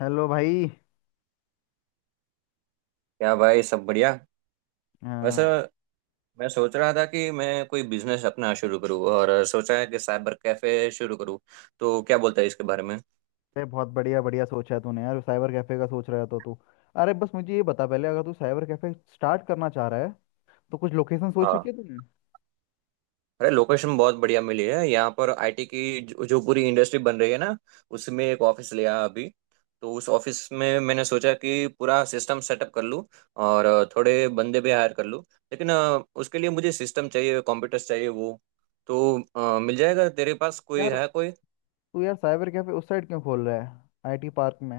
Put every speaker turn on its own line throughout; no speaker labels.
Hello भाई।
क्या भाई, सब बढ़िया? वैसे
हाँ।
मैं सोच रहा था कि मैं कोई बिजनेस अपना शुरू करूँ और सोचा है कि साइबर कैफे शुरू करूँ। तो क्या बोलता है इसके बारे में?
अरे बहुत बढ़िया बढ़िया सोचा है तूने यार, साइबर कैफे का सोच रहा था तू? अरे बस मुझे ये बता पहले, अगर तू साइबर कैफे स्टार्ट करना चाह रहा है तो कुछ लोकेशन सोच
हाँ।
रखी है तूने?
अरे लोकेशन बहुत बढ़िया मिली है। यहाँ पर आईटी की जो पूरी इंडस्ट्री बन रही है ना, उसमें एक ऑफिस लिया अभी। तो उस ऑफिस में मैंने सोचा कि पूरा सिस्टम सेटअप कर लूँ और थोड़े बंदे भी हायर कर लूँ। लेकिन उसके लिए मुझे सिस्टम चाहिए, कंप्यूटर्स चाहिए वो। तो मिल जाएगा तेरे पास? कोई
यार
है कोई?
तू यार साइबर कैफे उस साइड क्यों खोल रहा है, आईटी पार्क में?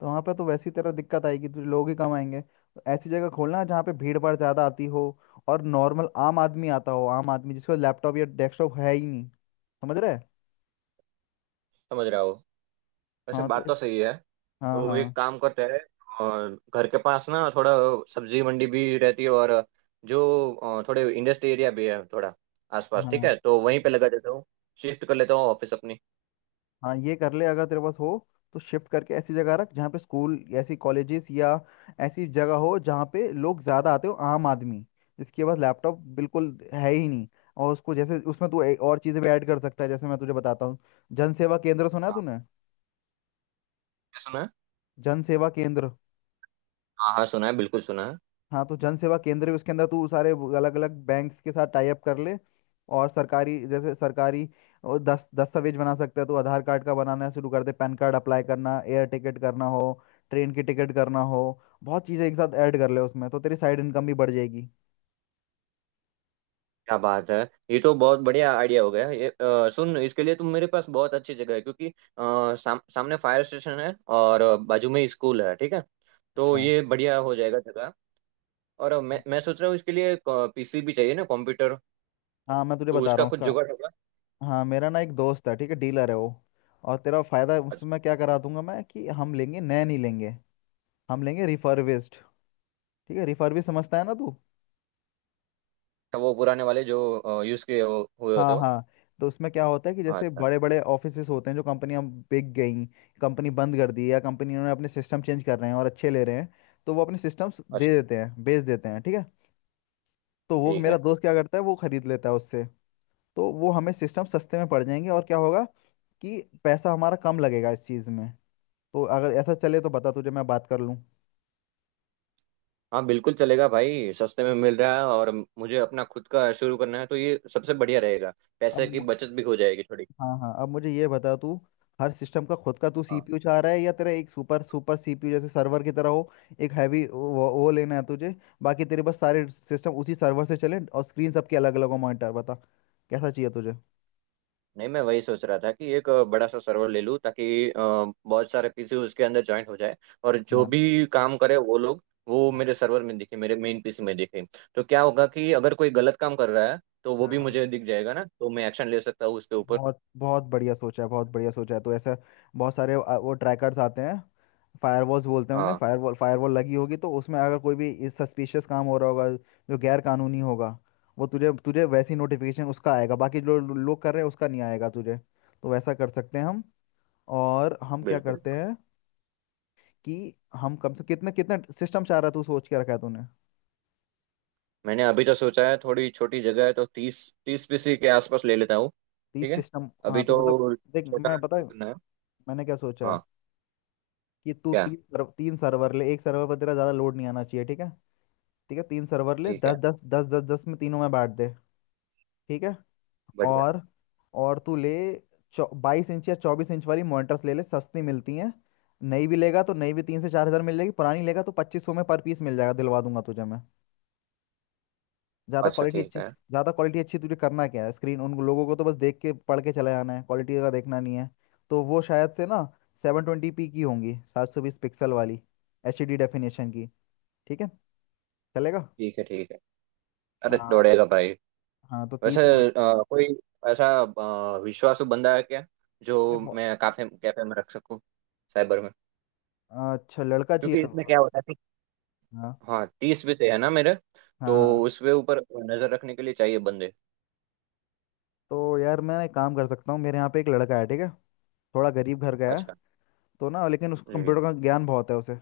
तो वहाँ पे तो वैसी तरह दिक्कत आएगी तुझे, लोग ही कम आएंगे। तो ऐसी जगह खोलना जहाँ पे भीड़ भाड़ ज़्यादा आती हो और नॉर्मल आम आदमी आता हो, आम आदमी जिसका लैपटॉप या डेस्कटॉप है ही नहीं। समझ रहे?
समझ रहा हो। वैसे
हाँ तो
बात
इस-
तो सही है।
हाँ
तो एक
हाँ।
काम करते हैं। और घर के पास ना थोड़ा सब्जी मंडी भी रहती है, और जो थोड़े इंडस्ट्री एरिया भी है थोड़ा आसपास। ठीक
हाँ
है, तो वहीं पे लगा देता हूँ, शिफ्ट कर लेता हूँ ऑफिस अपनी।
हाँ, ये कर ले अगर तेरे पास हो तो शिफ्ट करके ऐसी जगह रख जहाँ पे स्कूल ऐसी कॉलेजेस या ऐसी जगह हो जहाँ पे लोग ज़्यादा आते हो, आम आदमी जिसके पास लैपटॉप बिल्कुल है ही नहीं। और उसको जैसे उसमें तू और चीज़ें भी ऐड कर सकता है, जैसे मैं तुझे बताता हूँ। जन सेवा केंद्र सुना है
हाँ।
तूने?
क्या सुना है?
जन सेवा केंद्र।
हाँ हाँ सुना है, बिल्कुल सुना है।
हाँ, तो जन सेवा केंद्र भी उसके अंदर तू सारे अलग अलग बैंक्स के साथ टाई अप कर ले, और सरकारी जैसे सरकारी वो दस दस्तावेज बना सकते हैं, तो आधार कार्ड का बनाना शुरू कर दे, पैन कार्ड अप्लाई करना, एयर टिकट करना हो, ट्रेन की टिकट करना हो, बहुत चीज़ें एक साथ ऐड कर ले उसमें तो तेरी साइड इनकम भी बढ़ जाएगी।
क्या बात है! ये तो बहुत बढ़िया आइडिया हो गया। ये सुन, इसके लिए तुम मेरे पास बहुत अच्छी जगह है, क्योंकि सामने फायर स्टेशन है और बाजू में स्कूल है। ठीक है, तो
अच्छा।
ये बढ़िया हो जाएगा जगह। और मैं सोच रहा हूँ इसके लिए पीसी भी चाहिए ना, कंप्यूटर।
हाँ, मैं तुझे
तो
बता
उसका
रहा हूँ
कुछ जुगाड़
उसका।
होगा?
हाँ, मेरा ना एक दोस्त है, ठीक है, डीलर है वो। और तेरा फायदा उसमें मैं क्या करा दूंगा मैं, कि हम लेंगे नए नहीं लेंगे, हम लेंगे रिफर्बिश्ड। ठीक है, रिफर्बिश समझता है ना तू?
अच्छा, वो पुराने वाले जो यूज किए हुए होते
हाँ
हो।
हाँ। तो उसमें क्या होता है कि
हाँ।
जैसे
अच्छा।
बड़े बड़े ऑफिसेस होते हैं, जो कंपनियां बिक गई, कंपनी बंद कर दी या कंपनी उन्होंने अपने सिस्टम चेंज कर रहे हैं और अच्छे ले रहे हैं, तो वो अपने सिस्टम्स दे
अच्छा
देते हैं, बेच देते हैं, ठीक है। तो वो
ठीक
मेरा
है।
दोस्त क्या करता है, वो खरीद लेता है उससे। तो वो हमें सिस्टम सस्ते में पड़ जाएंगे, और क्या होगा कि पैसा हमारा कम लगेगा इस चीज़ में। तो अगर ऐसा चले तो बता, तुझे मैं बात कर लूँ।
हाँ बिल्कुल चलेगा भाई, सस्ते में मिल रहा है, और मुझे अपना खुद का शुरू करना है तो ये सबसे बढ़िया रहेगा। पैसे की
अब
बचत भी हो जाएगी थोड़ी।
हाँ हाँ, अब मुझे ये बता तू, हर सिस्टम का खुद का तू
हाँ।
सीपीयू चाह रहा है या तेरा एक सुपर सुपर सीपीयू जैसे सर्वर की तरह हो, एक हैवी वो लेना है तुझे? बाकी तेरे पास सारे सिस्टम उसी सर्वर से चले और स्क्रीन सबके अलग अलग हो, मॉनिटर बता कैसा चाहिए तुझे?
नहीं, मैं वही सोच रहा था कि एक बड़ा सा सर्वर ले लूँ, ताकि बहुत सारे पीसी उसके अंदर ज्वाइंट हो जाए, और जो
हाँ
भी काम करे वो लोग, वो
हाँ
मेरे सर्वर में दिखे, मेरे मेन पीसी में दिखे। तो क्या होगा कि अगर कोई गलत काम कर रहा है तो वो
हाँ,
भी
हाँ।
मुझे दिख जाएगा ना, तो मैं एक्शन ले सकता हूँ उसके ऊपर।
बहुत बहुत बढ़िया सोचा है, बहुत बढ़िया सोचा है। तो ऐसा बहुत सारे वो ट्रैकर्स आते हैं, फायरवॉल्स बोलते हैं उन्हें,
हाँ,
फायरवॉल फायरवॉल लगी होगी तो उसमें अगर कोई भी इस सस्पिशियस काम हो रहा होगा जो गैर कानूनी होगा, वो तुझे तुझे वैसी नोटिफिकेशन उसका आएगा, बाकी जो लोग कर रहे हैं उसका नहीं आएगा तुझे। तो वैसा कर सकते हैं हम। और हम क्या
बिल्कुल।
करते हैं कि हम कम से कितने कितने सिस्टम चाह रहा, तू सोच के रखा है तूने?
मैंने अभी तो सोचा है, थोड़ी छोटी जगह है तो तीस तीस पीसी के आसपास ले लेता हूँ। ठीक
तीस
है,
सिस्टम
अभी
हाँ, तो मतलब
तो
देख मैं
छोटा
बता,
शुरू करना है।
मैंने क्या सोचा है
हाँ।
कि तू
क्या?
तीन सर्वर ले, एक सर्वर पर तेरा ज़्यादा लोड नहीं आना चाहिए, ठीक है? ठीक है, 3 सर्वर ले,
ठीक
दस
है।
दस दस दस दस में, तीनों में बांट दे, ठीक है।
बढ़िया।
और और तू ले 22 इंच या 24 इंच वाली मॉनिटर्स ले ले, सस्ती मिलती हैं। नई भी लेगा तो नई भी 3 से 4 हज़ार मिल जाएगी, पुरानी लेगा तो 2,500 में पर पीस मिल जाएगा, दिलवा दूंगा तुझे मैं। ज़्यादा
अच्छा
क्वालिटी
ठीक
अच्छी,
है।
ज़्यादा क्वालिटी अच्छी तुझे करना क्या है, स्क्रीन उन लोगों को तो बस देख के पढ़ के चले जाना है, क्वालिटी का देखना नहीं है। तो वो शायद से ना 720p की होंगी, 720 पिक्सल वाली, एच डी डेफिनेशन की, ठीक है, चलेगा।
ठीक है। ठीक है, अरे
हाँ
दौड़ेगा भाई।
हाँ, तो तीस
वैसे
मिनट
कोई ऐसा विश्वासु बंदा है क्या,
अरे
जो
बहु-
मैं काफे कैफे में रख सकूँ, साइबर में?
अच्छा लड़का चाहिए
क्योंकि इसमें क्या
हाँ।
होता है कि, हाँ, 30 पीसे है ना मेरे, तो
हाँ हाँ।
उसके ऊपर नजर रखने के लिए चाहिए बंदे।
तो यार मैं एक काम कर सकता हूँ, मेरे यहाँ पे एक लड़का है, ठीक है, थोड़ा गरीब घर का है,
अच्छा।
तो ना लेकिन उसको
जी।
कंप्यूटर का ज्ञान बहुत है उसे,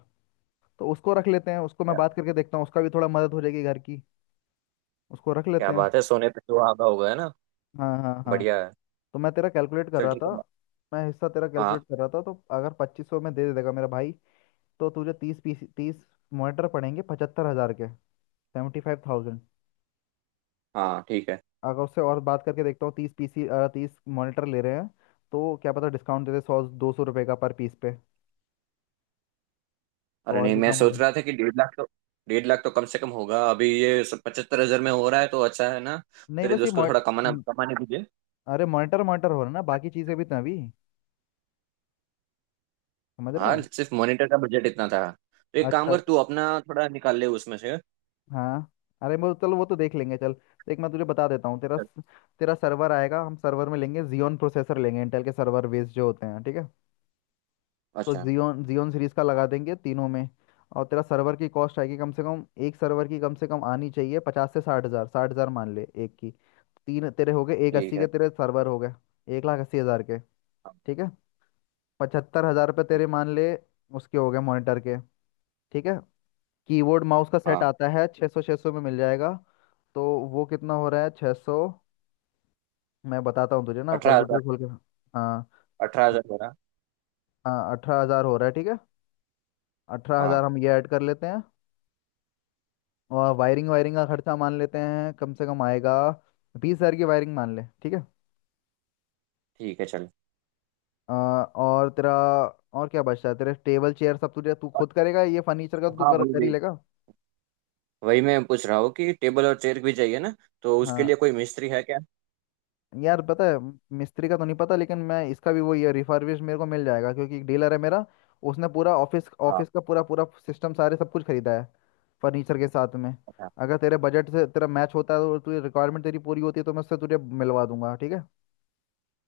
तो उसको रख लेते हैं, उसको मैं
क्या?
बात करके देखता हूँ, उसका भी थोड़ा मदद हो जाएगी घर की। उसको रख लेते
क्या
हैं।
बात है! सोने पे सुहागा हो गया ना।
हाँ हाँ हाँ।
बढ़िया है।
तो मैं तेरा कैलकुलेट कर
चल
रहा
ठीक
था,
है।
मैं हिस्सा तेरा कैलकुलेट
हाँ।
कर रहा था, तो अगर 2,500 में दे देगा मेरा भाई, तो तुझे 30 पीस, 30 मॉनिटर पड़ेंगे 75,000 के, 75,000।
हाँ ठीक है।
अगर उससे और बात करके देखता हूँ, 30 पीसी, 30 मॉनिटर ले रहे हैं, तो क्या पता डिस्काउंट दे दे, 100-200 रुपये का पर पीस पे तो
अरे
और
नहीं,
भी
मैं
काम हो
सोच
जाए।
रहा था कि 1.5 लाख तो कम से कम होगा। अभी ये सब 75 हजार में हो रहा है तो अच्छा है ना।
नहीं
तेरे
बस ये
दोस्त को थोड़ा कमाना
म-
कमाने दीजिए।
अरे मॉनिटर मॉनिटर हो रहा है ना, बाकी चीज़ें भी तो हैं अभी, समझ रहा
हाँ,
है?
सिर्फ मॉनिटर का बजट इतना था, तो एक काम
अच्छा।
कर, तू अपना थोड़ा निकाल ले उसमें से।
हाँ, अरे वो चल वो तो देख लेंगे, चल देख मैं तुझे बता देता हूँ। तेरा तेरा सर्वर आएगा, हम सर्वर में लेंगे जियोन प्रोसेसर, लेंगे इंटेल के सर्वर बेस्ड जो होते हैं, ठीक है। तो
अच्छा
जियोन जियोन सीरीज का लगा देंगे तीनों में। और तेरा सर्वर की कॉस्ट आएगी, कम से कम एक सर्वर की कम से कम आनी चाहिए 50 से 60 हज़ार, 60 हज़ार मान ले एक की। तीन तेरे हो गए, एक
ठीक
80 के
है।
तेरे सर्वर हो गए, 1,80,000 के,
हाँ
ठीक है। 75,000 रुपये तेरे
ठीक।
मान ले, उसके हो गए मॉनिटर के, ठीक है। कीबोर्ड माउस का सेट
हाँ
आता है, 600-600 में मिल जाएगा। तो वो कितना हो रहा है, 600, मैं बताता हूँ तुझे ना
18 हजार।
कैलकुलेटर खोल के। हाँ
18 हजार मेरा।
हाँ, 18,000 हो रहा है, ठीक है, 18,000
हाँ
हम ये ऐड कर लेते हैं। और वायरिंग, वायरिंग का खर्चा मान लेते हैं कम से कम आएगा, 20,000 की वायरिंग मान ले, ठीक है।
ठीक है, चल।
और तेरा और क्या बचता है, तेरे टेबल चेयर सब तुझे, तू खुद करेगा ये फर्नीचर का तो, तू
हाँ
कर
वही
कर ही
वही।
लेगा।
वही मैं पूछ रहा हूँ कि टेबल और चेयर भी चाहिए ना, तो उसके लिए
हाँ।
कोई मिस्त्री है क्या?
यार पता है मिस्त्री का तो नहीं पता, लेकिन मैं इसका भी वही है रिफर्बिश मेरे को मिल जाएगा, क्योंकि एक डीलर है मेरा, उसने पूरा ऑफिस,
हाँ।
ऑफिस का पूरा पूरा सिस्टम सारे सब कुछ खरीदा है, फर्नीचर के साथ में।
अच्छा
अगर तेरे बजट से तेरा मैच होता है तो, तुझे रिक्वायरमेंट तेरी पूरी होती है तो मैं उससे तुझे मिलवा दूंगा, ठीक है।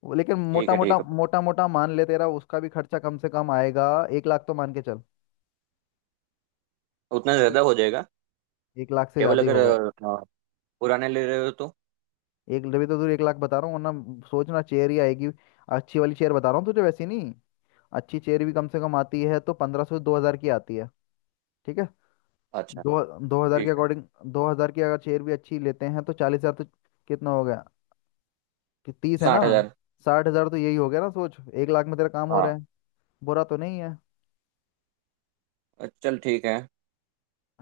लेकिन
ठीक
मोटा
है।
मोटा
ठीक है।
मोटा मोटा मान ले, तेरा उसका भी खर्चा कम से कम आएगा, 1 लाख तो मान के चल।
उतना ज्यादा
ठीक।
हो जाएगा?
1 लाख से
टेबल
ज़्यादा ही
अगर
होगा।
पुराने ले रहे हो तो।
एक तभी तो तुझे 1 लाख बता रहा हूँ, वरना सोचना चेयर ही आएगी, अच्छी वाली चेयर बता रहा हूँ तुझे, वैसी नहीं, अच्छी चेयर भी कम से कम आती है तो 1,500 2,000 की आती है, ठीक है।
अच्छा
दो, 2,000 के
ठीक है।
अकॉर्डिंग, 2,000 की अगर चेयर भी अच्छी लेते हैं तो 40,000 तो, कितना हो गया कि 30 है ना,
60 हजार।
60,000 तो यही हो गया ना, सोच 1 लाख में तेरा काम हो रहा
हाँ
है, बुरा तो नहीं है।
चल ठीक है।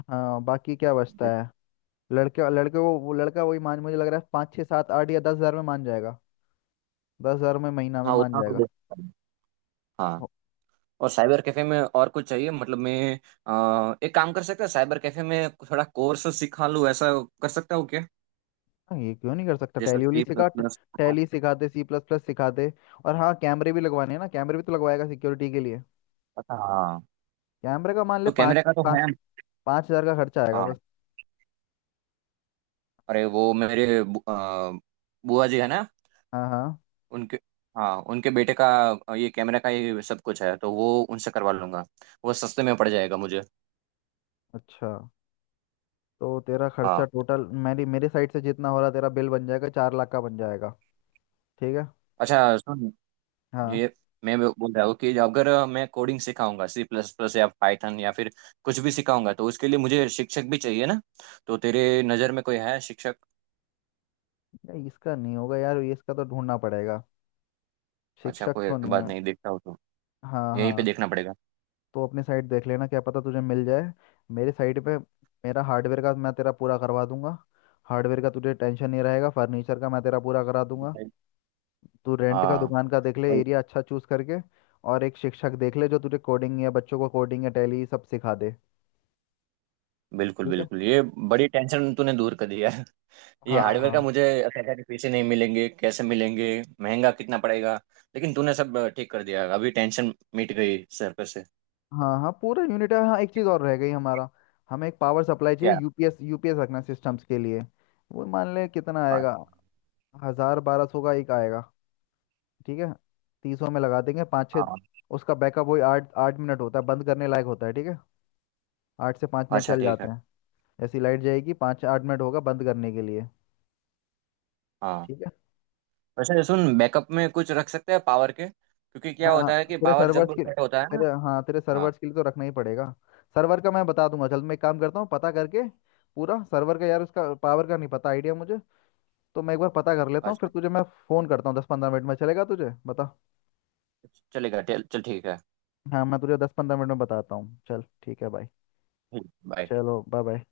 हाँ, बाकी क्या बचता है, लड़के लड़के वो लड़का वही मान, मुझे लग रहा है पाँच छः सात आठ या 10,000 में मान जाएगा, 10,000 में, महीना में
हाँ
मान
उतना तो दे
जाएगा।
सकता हूँ। हाँ।
हो-
और साइबर कैफे में और कुछ चाहिए मतलब मैं, एक काम कर सकता है, साइबर कैफे में थोड़ा कोर्स सिखा लूँ ऐसा, कर सकता हूँ क्या?
हाँ, ये क्यों नहीं कर सकता,
जैसे
टैली उली
सी प्लस
सिखा,
प्लस
टैली सिखा दे, सी प्लस प्लस सिखा दे। और हाँ कैमरे भी लगवाने हैं ना, कैमरे भी तो लगवाएगा सिक्योरिटी के लिए,
हाँ,
कैमरे का मान ले
तो कैमरे
पाँच
का तो
पाँच,
है।
5,000 का खर्चा आएगा
हाँ,
बस।
अरे वो मेरे बुआ जी है ना,
हाँ हाँ।
उनके। हाँ, उनके बेटे का ये कैमरे का ये सब कुछ है, तो वो उनसे करवा लूंगा, वो सस्ते में पड़ जाएगा मुझे।
अच्छा, तो तेरा खर्चा
हाँ।
टोटल, मेरी मेरे साइड से जितना हो रहा तेरा बिल बन जाएगा, 4 लाख का बन जाएगा, ठीक है।
अच्छा सुन,
हाँ।
ये मैं वो बोल रहा हूँ कि अगर मैं कोडिंग सिखाऊंगा, C++ या पाइथन या फिर कुछ भी सिखाऊंगा, तो उसके लिए मुझे शिक्षक भी चाहिए ना, तो तेरे नज़र में कोई है शिक्षक?
नहीं, इसका नहीं होगा यार, ये इसका तो ढूंढना पड़ेगा,
अच्छा,
शिक्षक
कोई
तो नहीं
बात
है।
नहीं, देखता हो तो
हाँ
यहीं पे
हाँ,
देखना पड़ेगा।
तो अपने साइड देख लेना क्या पता तुझे मिल जाए, मेरे साइड पे मेरा हार्डवेयर का मैं तेरा पूरा करवा दूंगा, हार्डवेयर का तुझे टेंशन नहीं रहेगा, फर्नीचर का मैं तेरा पूरा करा दूंगा, तू रेंट का
हाँ
दुकान का देख ले,
वही।
एरिया अच्छा चूज करके, और एक शिक्षक देख ले जो तुझे कोडिंग या बच्चों को कोडिंग या टैली सब सिखा दे,
बिल्कुल
ठीक है।
बिल्कुल, ये बड़ी टेंशन तूने दूर कर दी यार, ये
हाँ
हार्डवेयर का
हाँ
मुझे ऐसा था कि पैसे नहीं मिलेंगे, कैसे मिलेंगे, महंगा कितना पड़ेगा। लेकिन तूने सब ठीक कर दिया, अभी टेंशन मिट गई सर पे से।
हाँ हाँ, पूरा यूनिट है। हाँ, एक चीज़ और रह गई हमारा, हमें एक पावर सप्लाई चाहिए,
क्या?
यूपीएस, यूपीएस रखना सिस्टम्स के लिए। वो मान ले कितना
हाँ
आएगा, हजार 1,200 का एक आएगा, ठीक है, तीसों में लगा देंगे पाँच छः।
हाँ।
उसका बैकअप वही 8-8 मिनट होता है, बंद करने लायक होता है, ठीक है, 8 से 5 मिनट
अच्छा
चल
ठीक
जाते
है।
हैं, ऐसी लाइट जाएगी 5-8 मिनट होगा बंद करने के लिए,
हाँ।
ठीक है।
वैसे सुन, बैकअप में कुछ रख सकते हैं पावर के, क्योंकि क्या
हाँ,
होता है कि
तेरे
पावर
सर्वर्स
जब
के,
कट होता है ना।
तेरे, हाँ, तेरे
हाँ।
सर्वर्स के लिए तो रखना ही पड़ेगा। सर्वर का मैं बता दूंगा, चल मैं एक काम करता हूँ पता करके, पूरा सर्वर का यार उसका पावर का नहीं पता आइडिया मुझे, तो मैं एक बार पता कर लेता हूँ, फिर
अच्छा
तुझे मैं फ़ोन करता हूँ 10-15 मिनट में, चलेगा तुझे, बता।
चलेगा। चल चल ठीक है,
हाँ, मैं तुझे 10-15 मिनट में बताता हूँ, चल ठीक है भाई।
बाय।
चलो, बाय बाय।